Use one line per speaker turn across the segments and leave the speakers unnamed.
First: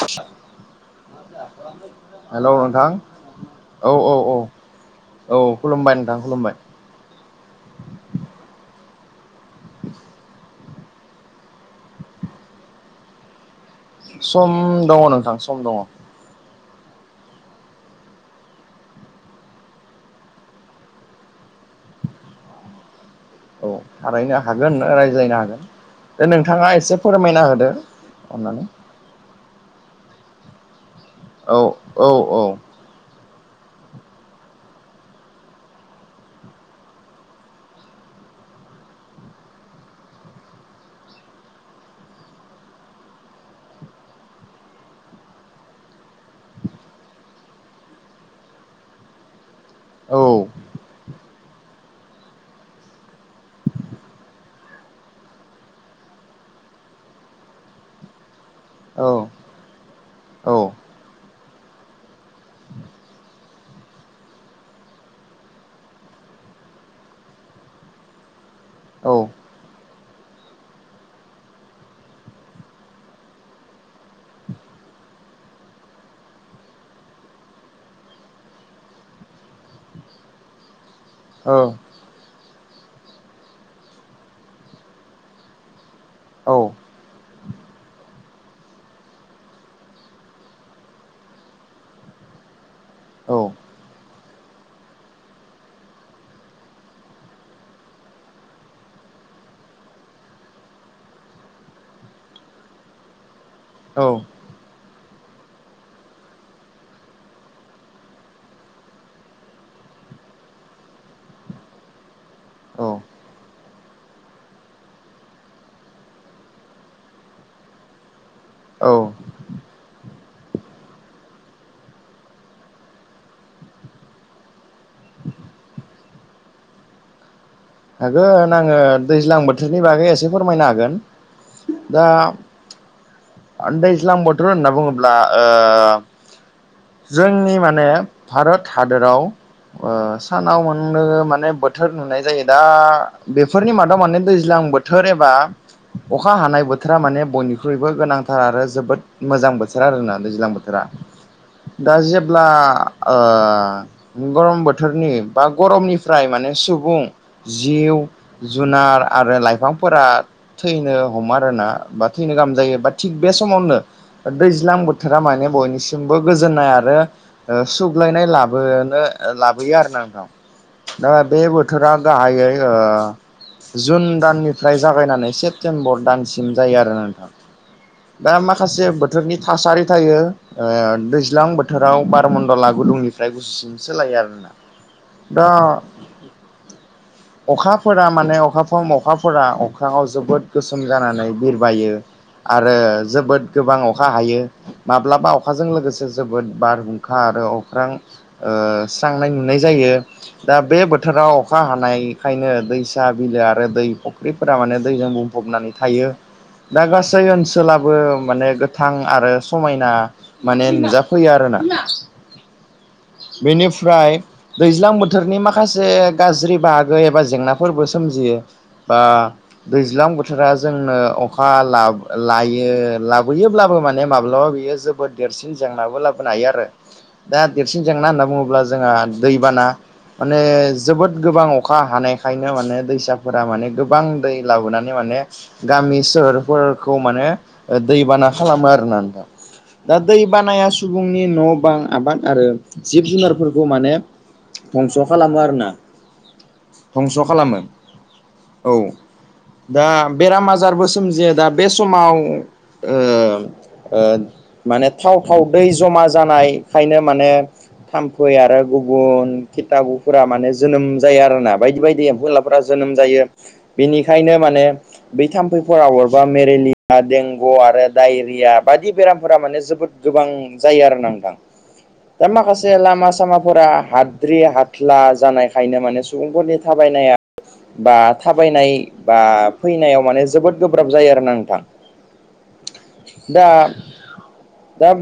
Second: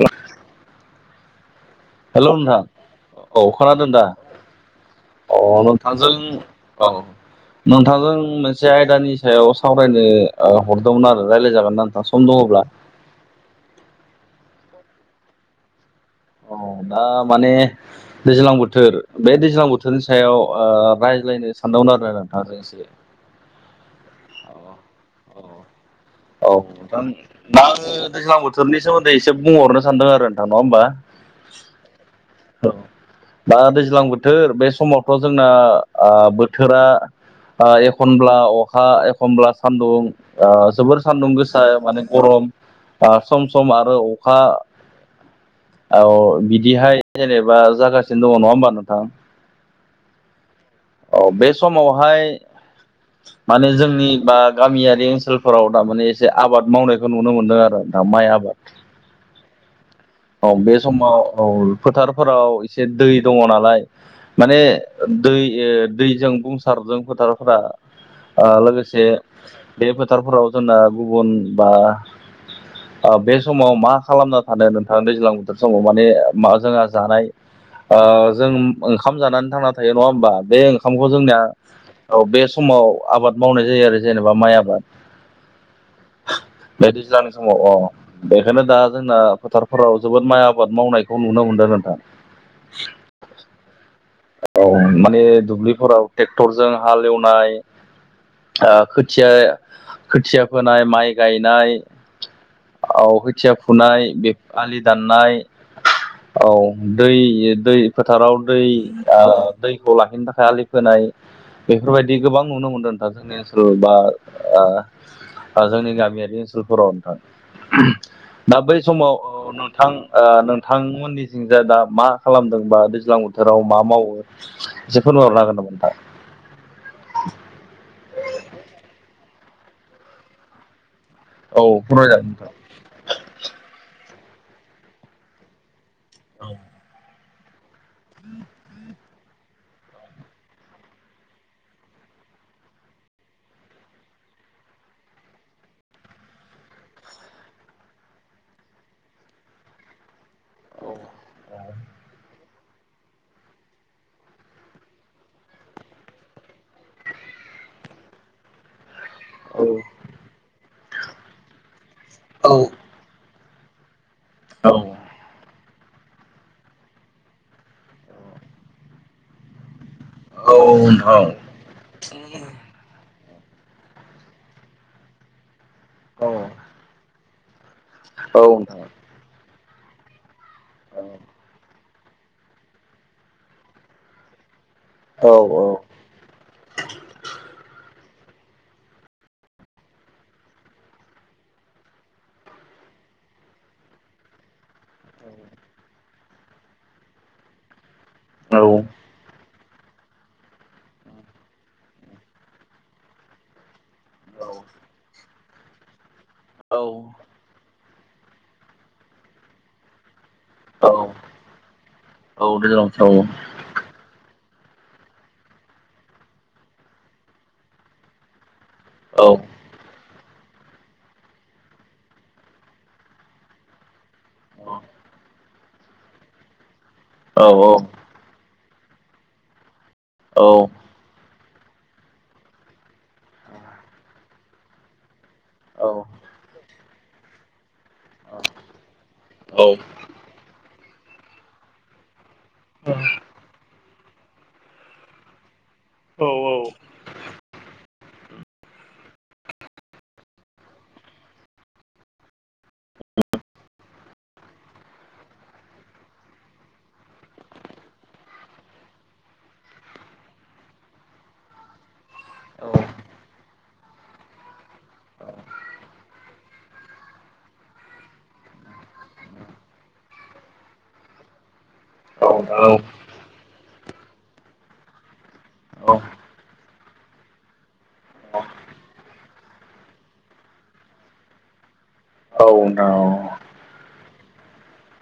फसा हेल' नोंथां
औ खोनादों
औ
दा
औ औ औ
अ
खुलुमबाय
नोंथांजों
नोंथां खुलुमबाय
औ नोंथांजों मोनसे आयदानि सायाव सावरायनो हरदोंमोन आरो रायज्लायजागोन ना नोंथाङा सम दङब्ला
सम दङ नोंथां सम दङ
अ दा माने दैज्लां बोथोर बे दैज्लां बोथोरनि सायाव ओ रायज्लायनो सानदोमोन आरोना नोंथां [unintelligible]
औ थारैनो हागोन रायज्लायनो हागोन दा
औ
नोंथाङा एसे
नोंथां
फोरमायना
दा
होदो
आङो दैज्लां
अननानै
बोथोरनि सोमोन्दै एसे बुंहरनो सानदों आरो नोंथां नङा होनबा
औ औ औ
दा दैज्लां बोथोर बे समावथ जोंना आ बोथोरा आ एखनब्ला अखा एखनब्ला सानदुं आ जोबोर सान्दुं गोसा माने गरम सम सम आरो अखा औ बिदिहाय जेनेबा जागासिनो दङ नङा होमबा नोंथां
औ
औ बे समावहाय माने जोंनि बा गामियारि ओनसोलफोराव दारमाने एसे आबाद मावनायखौ नुनो मोनदों आरो दा माइ आबाद
औ
औ बे समाव औ फोथारफोराव एसे दै दङ नालाय माने दै दैजों बुंंसारजों फोथारफोरा आ लोगोसे
औ
बे फोथारफोराव जोंना गुबुन बा बे समाव मा खालामना थानायमोन दा दैज्लां बोथोर समाव माने मा जोंहा जानाय आ जों ओंखाम जानानै थांना थायो नङा होमबा बे ओंखामखौ जोंनिया औ बे समाव आबाद मावनाय जायो आरो जेनेबा माइ आबाद
औ
बे दैज्लांनि समाव अ बेखायनो दा जोंना फोथार फोराव जोबोद माइ आबाद मावनायखौ नुनो मोनदों नोंथां औ माने दुब्लिफोराव ट्रेक्टरजों हालेवनाय खोथिया खोथिया फोनाय माइ गायनाय औ खोथिया फुनाय
औ
बे आलि दाननाय औ दै दै फोथाराव दै आ दैखौ लाखिनो थाखाय आलि खोनाय बेफोरबायदि गोबां नुनो मोनदों
औ
नोंथा जोंनि ओनसोलाव दा ओ जोंनि गामियारि ओनसोलफोराव नोंथां दा बै
औ
समाव थां नोंथांमोननिथिं जाय दा मा खालामदोंबा दैज्लां बोथोराव मा मावो एसे फोरमायहरनो हागोन नामा नोंथां
हागोन आङो दैज्लां बोथोरनि बागै एसे फोरमायनो हागोन
औ
दा
फोरमायजागोन
दैज्लां बोथोर होनना बुङोब्ला आ
औ
जोंनि माने भारत हादराव ओ सानाव मोननो माने बोथोर नुनाय जायो दा बेफोरनि मादाव माने दैज्लां बोथोर एबा अखा हानाय बोथोरा माने बयनिख्रुइबो गोनांथार आरो जोबोद मोजां बोथोर आरोना दैज्लां बोथोरा दा जेब्ला गरम बोथोरनि बा गरमनिफ्राय माने सुबुं जिउ जुनार आरो
औ
लाइफांफोरा थैनो हमो आरोना बा थैनो
औ नोंथां औ
गाहाम जायो बा थिग बे समावनो दैज्लां
नोंथां
बोथोरा माने बयनिसम सिमबो गोजोननाय आरो सुग्लायनाय लाबोनो लाबोयो आरोना
औ
दा बे बोथोरा गाहायै ओ जुन दाननिफ्राय जागायनानै सेप प्तेम्बर दानसिम जायो आरो नोंथां दा माखासे बोथोर बोथोरनि थासारि थायो ओ दैज्लां बोथोराव बारमणडला गुदुंनिफ्राय गुसुसिम सोलायो आरोना
औ
दा
औ
अखाफोरा माने अखाफ्रो अखाफोरा अख्राङाव जोबोद गोसोम जानानै बिरबायो आरो जोबोद गोबां अखा हायो माब्लाबा अखाजों लोगोसे जोबोद बारहुंखा आरो अख्रां ओ स्रांनाय नुनाय जायो दा बे बोथोराव अखा हानायखायनो दैसा बिलो आरो दै फुख्रिफोरा माने दैजों बुंफबनानै थायो
औ
दा गासै ओनसोलाबो माने गोथां आरो समायना माने
औ
नुजाफैयो आरोना
औ दैज्लां बोथोराव
बेनिफ्राय दैज्लां बोथोरनि माखासे गाज्रि बाहागो एबा जेंनाफोरबो सोमजियो बा
औ
दैज्लां बोथोरा जोंनो अखा लायो लाबोयोब्लाबो माने माबा बियो जोबोद देरसिन जेंनाबो लाबोनो हायो आरो दा
औ
देरसिन जेंना होनना बुङोब्ला जोंहा दैबाना माने जोबोद गोबां अखा हानायखायनो माने दैसाफोरा माने गोबां दै लाबोनानै माने
औ
गामि सोहोरफोरखौ माने दैबाना खालामो आरोना नोंथां
औ
दा दै बानाया सुबुंनि न' बां आबाद आरो जिब जुनारफोरखौ माने दंस' खालामो आरो ना
औ औ
धंस' खालामो औ दा बेराम आजारबो सोमजियो दा बे समाव माने थाव थाव दै जमा जानायखायनो माने थाम्फै आरो गुबुन खिथाबुफोरा माने जोनोम जायो आरोना बायदि बायदि एम्फौ एनलाफोर जोनोम जायो बेनिखायनो माने बै थाम्फैफोरा अरबा मेलेलिया देंगु आरो दडायरिया बायदि बेरामफोरा माने जोबोद गोबां जायो आरो न आंदां दा
औ
माखासे
न
लामा सामाफोरा हाद्रि हाथ्ला जानाय ओंखायनो माने सुबुंफोरनि थाबायनाया बा थाबायनाय बा फैनायाव माने जोबोद गोब्राब जायो आरो ना नोंथां
औ ना
दा दा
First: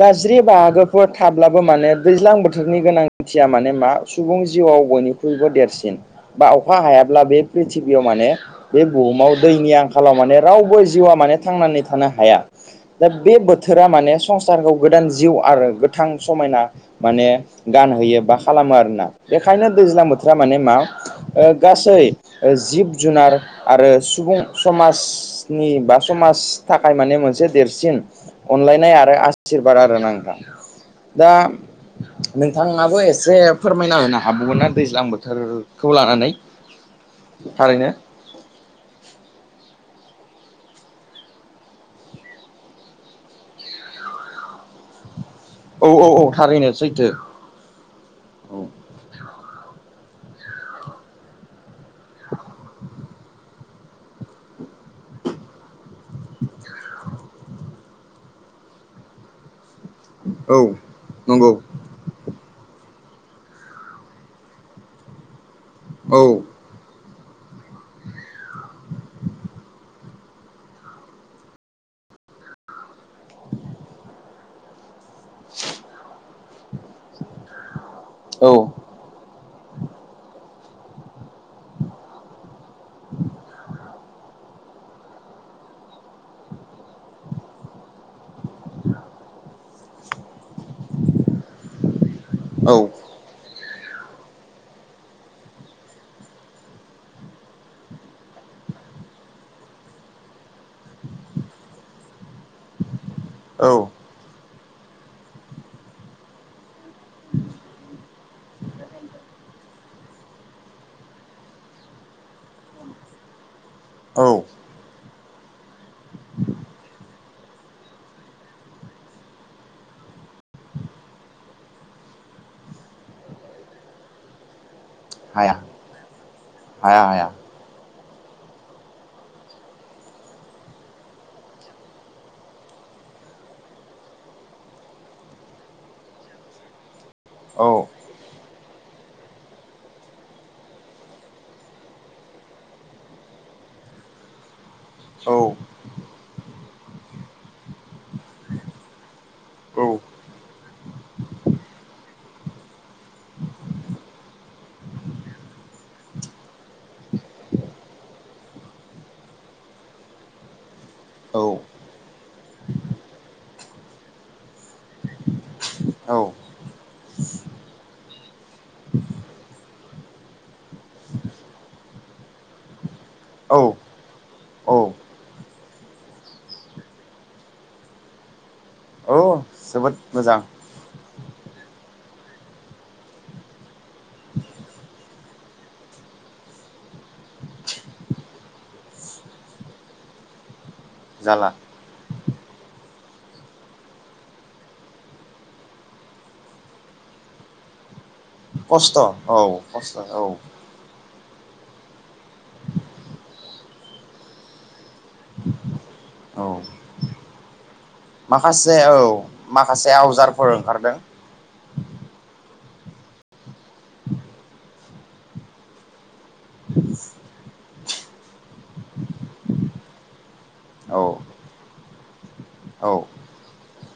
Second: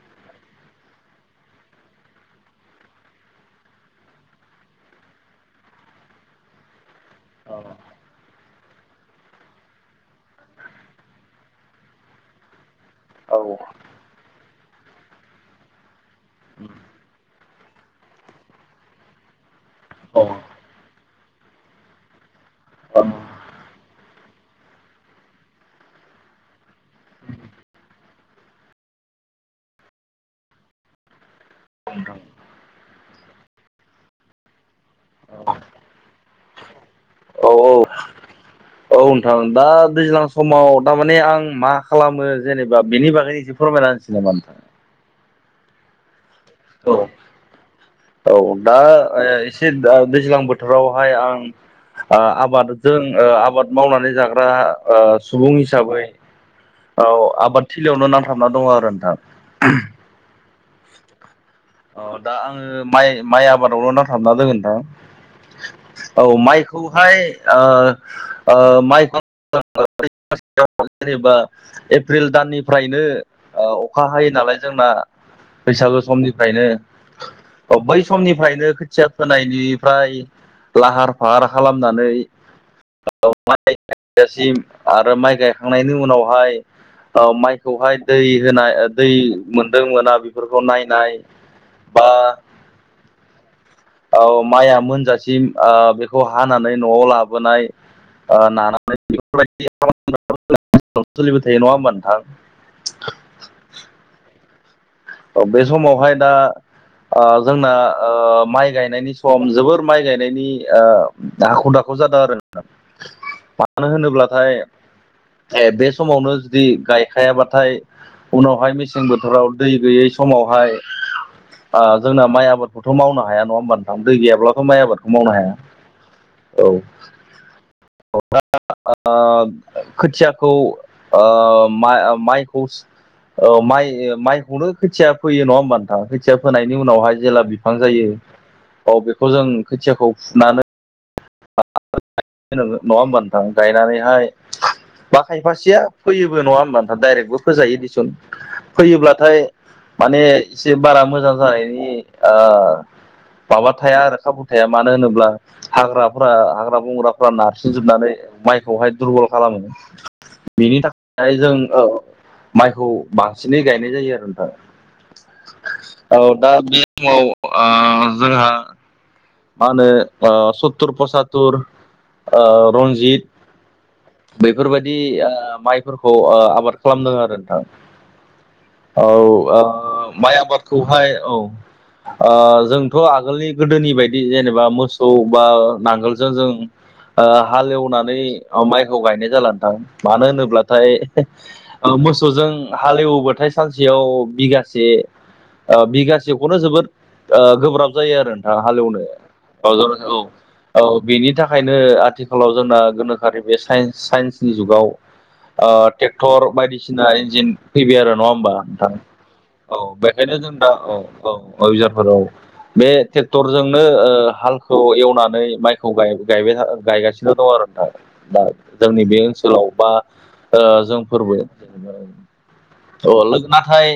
गाज्रि बाहागोफोर थाब्लाबो माने दैज्लां बोथोरनि गोनांथिया माने मा सुबुं जिउआव बयनिख्रुइबो देरसिन बा अखा हायाब्ला बे प्रिथिबियाव माने बे बुहुमाव दैनि आंखालाव माने रावबो जिउआ माने थांनानै थानो हाया दा
औ
बे बोथोरा माने संसारखौ गोदान जिउ आरो गोथां समायना माने गानहैयो बा खालामो आरोना बेखायनो दैज्लां बोथोरा माने मा गासै जिब जुनार आरो सुबुं समाज नि बा समाज थाखाय माने मोनसे देरसिन अनलायनाय आरो आसिरबाद आरो ना नोंथां नोंथाङाबो एसे फोरमायना होनो हाबावोन ना दैज्लां बोथोरखौ लानानै
औ औ
थारैनो
औ नोंथां दा दैज्लां समाव थारमाने आं मा खालामो जेनेबा बेनि बागैनो एसे फोरमायनानैसै जनोबथा [unintelligible]
औ औ औ थारैनो सैथो
औ दा एसे दैज्लां बोथोरावहाय आं आबादजों आबाद मावनानै जाग्रा सुबुं हिसाबै औ आबाद थिलियावनो नांथाबना दङ आरो नोंथां
औ नंगौ
अ दा आङो माइ माइ आबादावल' नांथाबना दोगोनोंथां औ माइखौहाय माइखौ जेनेबा एप्रिल दाननिफ्रायनो अखा हायो नालाय जोंना बैसागु समनिफ्रायनो औ बै
औ
समनिफ्रायनो खोथिया फोनाय बिनिफ्राय लाहार फाहार खालामनानै गसिम आरो माइ गायखांनायनि उनावहाय माइखौहाय दै होनाय दै मोनदों मोना बेफोरखौ नायनाय बा
औ
अ माया मोनजासिम बेखौ हानानै न'आव लाबोनाय ओ नानानै बेफोरबायदि सोलिबाय थायो नङा होमबा नोंथां
औ
औ बे समावहाय दा ओ जोंना माइ गायनायनि सम जोबोर माइ गायनायनि [unintelligible] जादों आरो नोंथां मानो
औ
होनोब्लाथाय ए बे समावनो जुदि गायखायाबाथाय उनावहाय मेसें बोथोराव दै गैयै समावहाय आ जोंना माइ आबादखौथ' मावनो हाया नङा होमबा नोंथां दै गैयाब्लाथ' माइ आबाद मावनो हाया औ
हाया हाया
औ दा ओ खोथियाखौ ओ मा माइ औ माइ माइखौनो खोथिया फोयो नङा होमबा नोंथां खोथिया फोनायनि उनावहाय जेला
औ
बिफां जायो औ बेखौ जों खोथियाखौ फुनानै नङा होमबा नोंथां गायनानैहाय बा
औ औ
खायफासे फोयोबो नङा होमबा नाथाय दाइरेक्टबो फोजायो दिसुन फोयोब्लाथाय
औ
माने एसे बारा मोजां जानायनि माबा थाया आरो खाबु थाया मानो होनोब्ला हाग्राफोरा हाग्रा बंग्राफ्रा नारसिनजोबनानै माइखौहाय दुरबल खालामो बेनि थाखाय जों औ माइखौ बांसिनै गायनाय जायो आरो नोंथां औ दा बे समाव ओ जोंहा मा होनो ओ सत्तुर पसत्तुर ओ रन्जित
औ
बेफोरबायदि ओ माइफोरखौ ओ आबाद खालामदों आरो नोंथां औ आ
जोबोद
माय
मोजां
आबाद खौहाय औ ओ जोंथ' आगोलनि गोदोनि बायदि जेनेबा मोसौ बा नांगोलजों जों ओ हालेवनानै माइखौ गायनाय जाला नोंथां मानो होनोब्लाथाय
जाला
औ मोसौजों हालेवबाथाय सानसेयाव बिगासे ओ बिगासेखौनो जोबोद गोब्राब जायो आरो नोंथां हालेवनो औ जागोन औ औ बेनि थाखायनो आथिखालाव जोंना गोनोखोआरि बे साइन्स साइन्सनि जुगाव ओ
औ
ट्रेक्टर बायदिसिना इन्जिन फैबाय आरो नङा होमबा नोंथां औ
माखासे
बेखायनो
आवजारफोर
जों दा औ
ओंखारदों
औ [unintelligible] बे ट्रेक्टरजों नो ओ हालखौ एवनानै माइखौ गायबाय गायगासिनो दं आरो नोंथां दा जोंनि बे ओनसोलाव बा ओ
औ
जोंफोरबो अ
औ
लो नाथाय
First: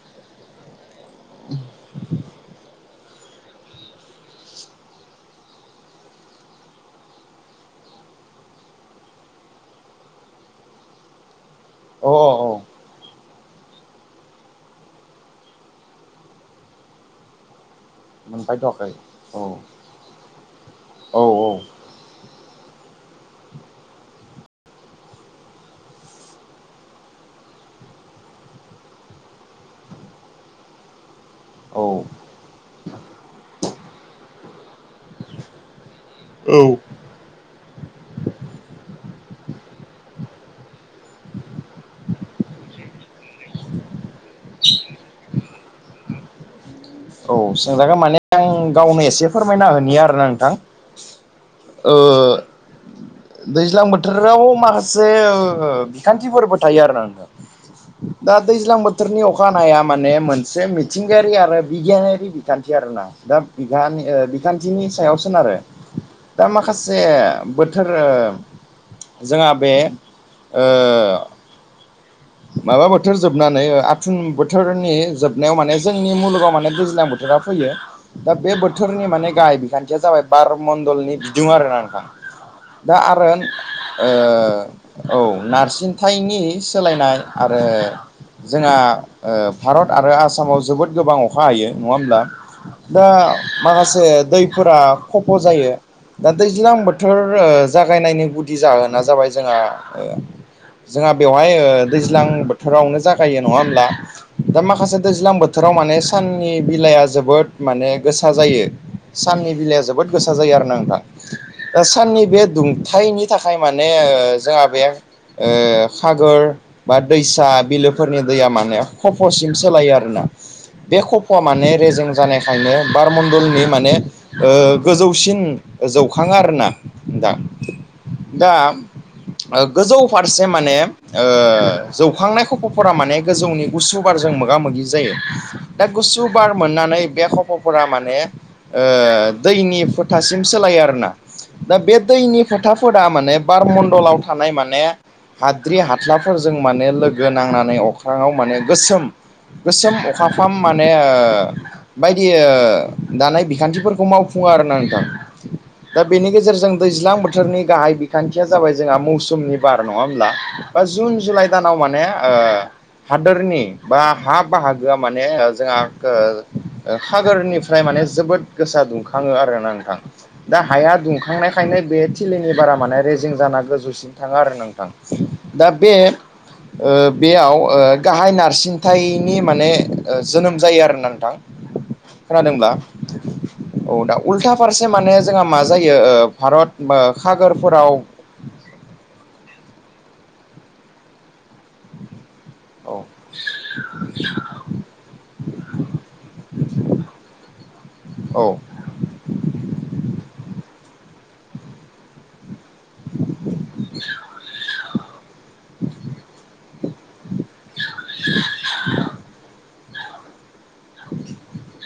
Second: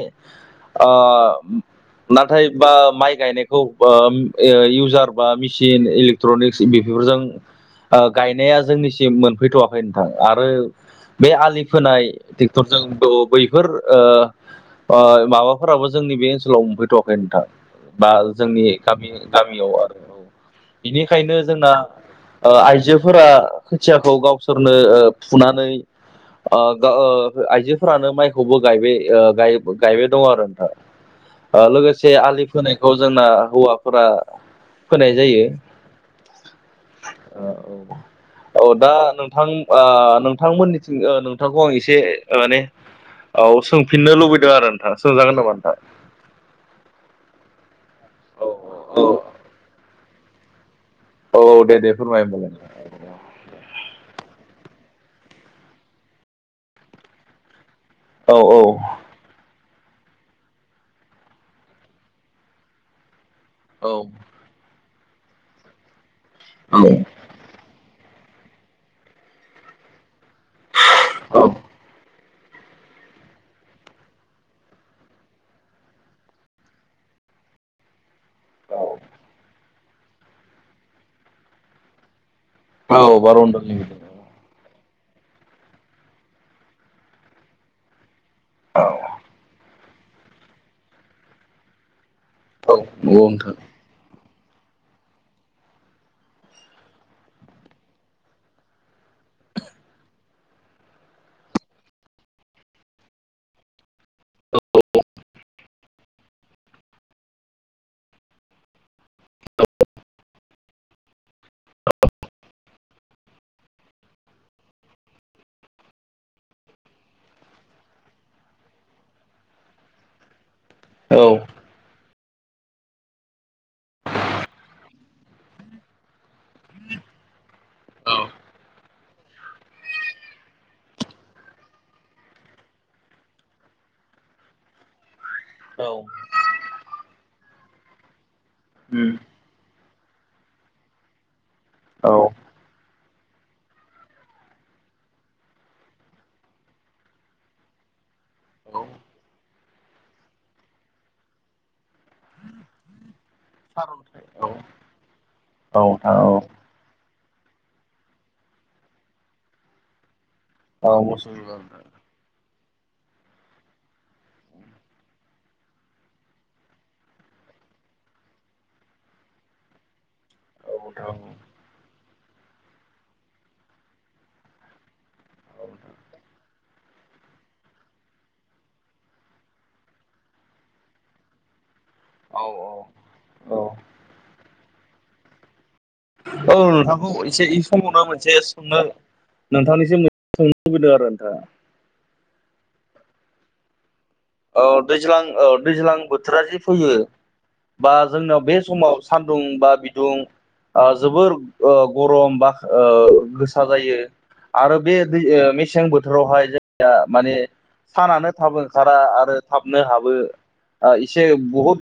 अ नाथाय बा माइ गायनायखौ ओ ओ इउजार बा मेसिन इलेक्ट्रनिक्स बेफोरजों ओ गायनाया जोंनिसिम मोनफैथ'वाखै नोंथां आरो बे आलि खोनाय
औ औ
जोंखौ बैफोर ओ ओ माबाफोराबो जोंनि बे ओनसोलाव मोनफैथ'वाखै नोंथां बा
मोनबाय
जोंनि
दहाय
गामि
औ
गामियाव आरो औ
औ
बिनिखायनो जोंना ओ आइजोफोरा खोथियाखौ गावसोरनो ओ फुनानै ओ आइजोफोरानो माइखौबो गायबाय गायबाय दङ आरो नोंथा ओ
औ
लोगोसे आलि खोनायखौ जोंना हौवाफोरा खोनाय जायो
औ
अ औ औ दा नोंथां ओ नोंथांमोननिथिं नोंथांखौ आं एसे माने औ सोंफिननो लुबैदों आरो नोंथां सोंजागोन नामा नोंथां
औ सोंजागोन माने
औ
आं गावनो एसे फोरमायना होनि आरोना नोंथां
औ औ दे दे
ओ
फोरमाय होमबालाय
दैज्लां बोथोराव माखासे ओ बिखान्थिफोरबो थायो आरो नोंथां
[inaudible]
दा दैज्लां बोथोरनि अखानाया माने मोनसे मिथिंगायारि आरो बिगियानारि बिखान्थि आरोना दा बिखान्थिनि सायाव सोनारो दा माखासे बोथोर जोंहा बे ओ
औ
माबा बोथोर जोबनानै आथुन बोथोरनि जोबनायाव माने जोंनि मुलुगाव माने दैज्लां बो रा फैयो दा बे बोथोरनि माने गाहाय बिखान्थिया जाबाय बार मणडलनि बिदुं आरोना नोंथां दा
औ
आरो
बार' मण्डलनि गिदिं
ओ औ नारजिनथायनि सोलायनाय आरो जोंहा ओ भारत आरो आसामाव जोबोद गोबां अखा हायो नङा होमब्ला
औ
दा
नंगौ नोंथां
माखासे दैफोरा खफ' जायो दा दैज्लां बोथोर ओ जागायनायनि गुदि जाहोना जाबाय जोंहा जोंहा बेवहाय ओ दैज्लां बोथोरावनो जायो नङा होनब्ला दा माखासे दैजां बोथोराव माने साननि बिलाइआ जोबोद माने गोसा जायो साननि बिलाइया जोबोद गोसा जायो आरो ना नोंथां
[inaudible]
दा साननि बे दुंथनि थाखाय माने जोंहा बे ओ खागोर बा दैसा बिलोफोरनि दैया माने खफ'सिम सोलायो आरोना बे
औ
खफ'आ माने रेजें जानायखायनो बारमण्डलनि माने ओ गोजौसिन जौखाङा आरोना दा दा गोजौ फारसे माने ओ जौखांनाय खफ'फोरा माने गोजौनि गुसुबारजों मोगा मोगि जायो दा
उम औ
गुसु बार मोननानै बे खफ'फोरा माने ओ दैनि फोथासिम सोलायो आरोना दा बे
औ
दैनि फोथा फोरा माने बारम्लाव थानाय माने हाद्रि हा गख्लाफोरजों माने लोगो नांनानै अख्राङाव माने गोसोम गोसोम अखाफ्राम माने बायदि दानाय खान्थिफोरखौ मावफुङो
औ
आरोना नोंथां दा
नोंथां औ
बेनि गेजेरजों दैज्लां बो बोथोरनि गाहाय बिखान्थिया जाबाय जोंहा मौसुमनि बार नङा होमब्ला बा
औ
जुन
मोसौ औ
जुलाइ दानाव
नोंथां
माने ओ हादोरनि बा हा बाहागोआ माने जोंहा हागोरनिफ्राय माने जोबोद गोसा दुंखाङो आरोना नोंथां दा हाया
औ
दुंखांनायखायनो बे थिलिनि बारा माने रेजिं जाना गोजौसिन थाङो आरो नोंथां दा बे बेयाव गाहाय नारसिनथायनि माने जोनोम जायो आरो नोंथां
[inaudible]
खोनादोंब्ला औ दा उल्था फारसे माने जोंहा मा जायो ओ‌
औ
भारत ओ खागोरफोराव
नों नोंथांनिसिम मोनसे सोंनो लुबैदों आरो नोंथां
औ
औ दैज्लां औ दैज्लां बोथोरा जि फैयो बा जोंनाव
औ
बे समाव सान्दुं बा बिदुं ओ जोबोर ओ गरम बा ओ गोसा जायो आरो बे दै ओ मेसें बोथोरावहाय जोंनिआ माने सानानो थाबो ओं बा आरो थाब नों हाबो ओ एसे बहुद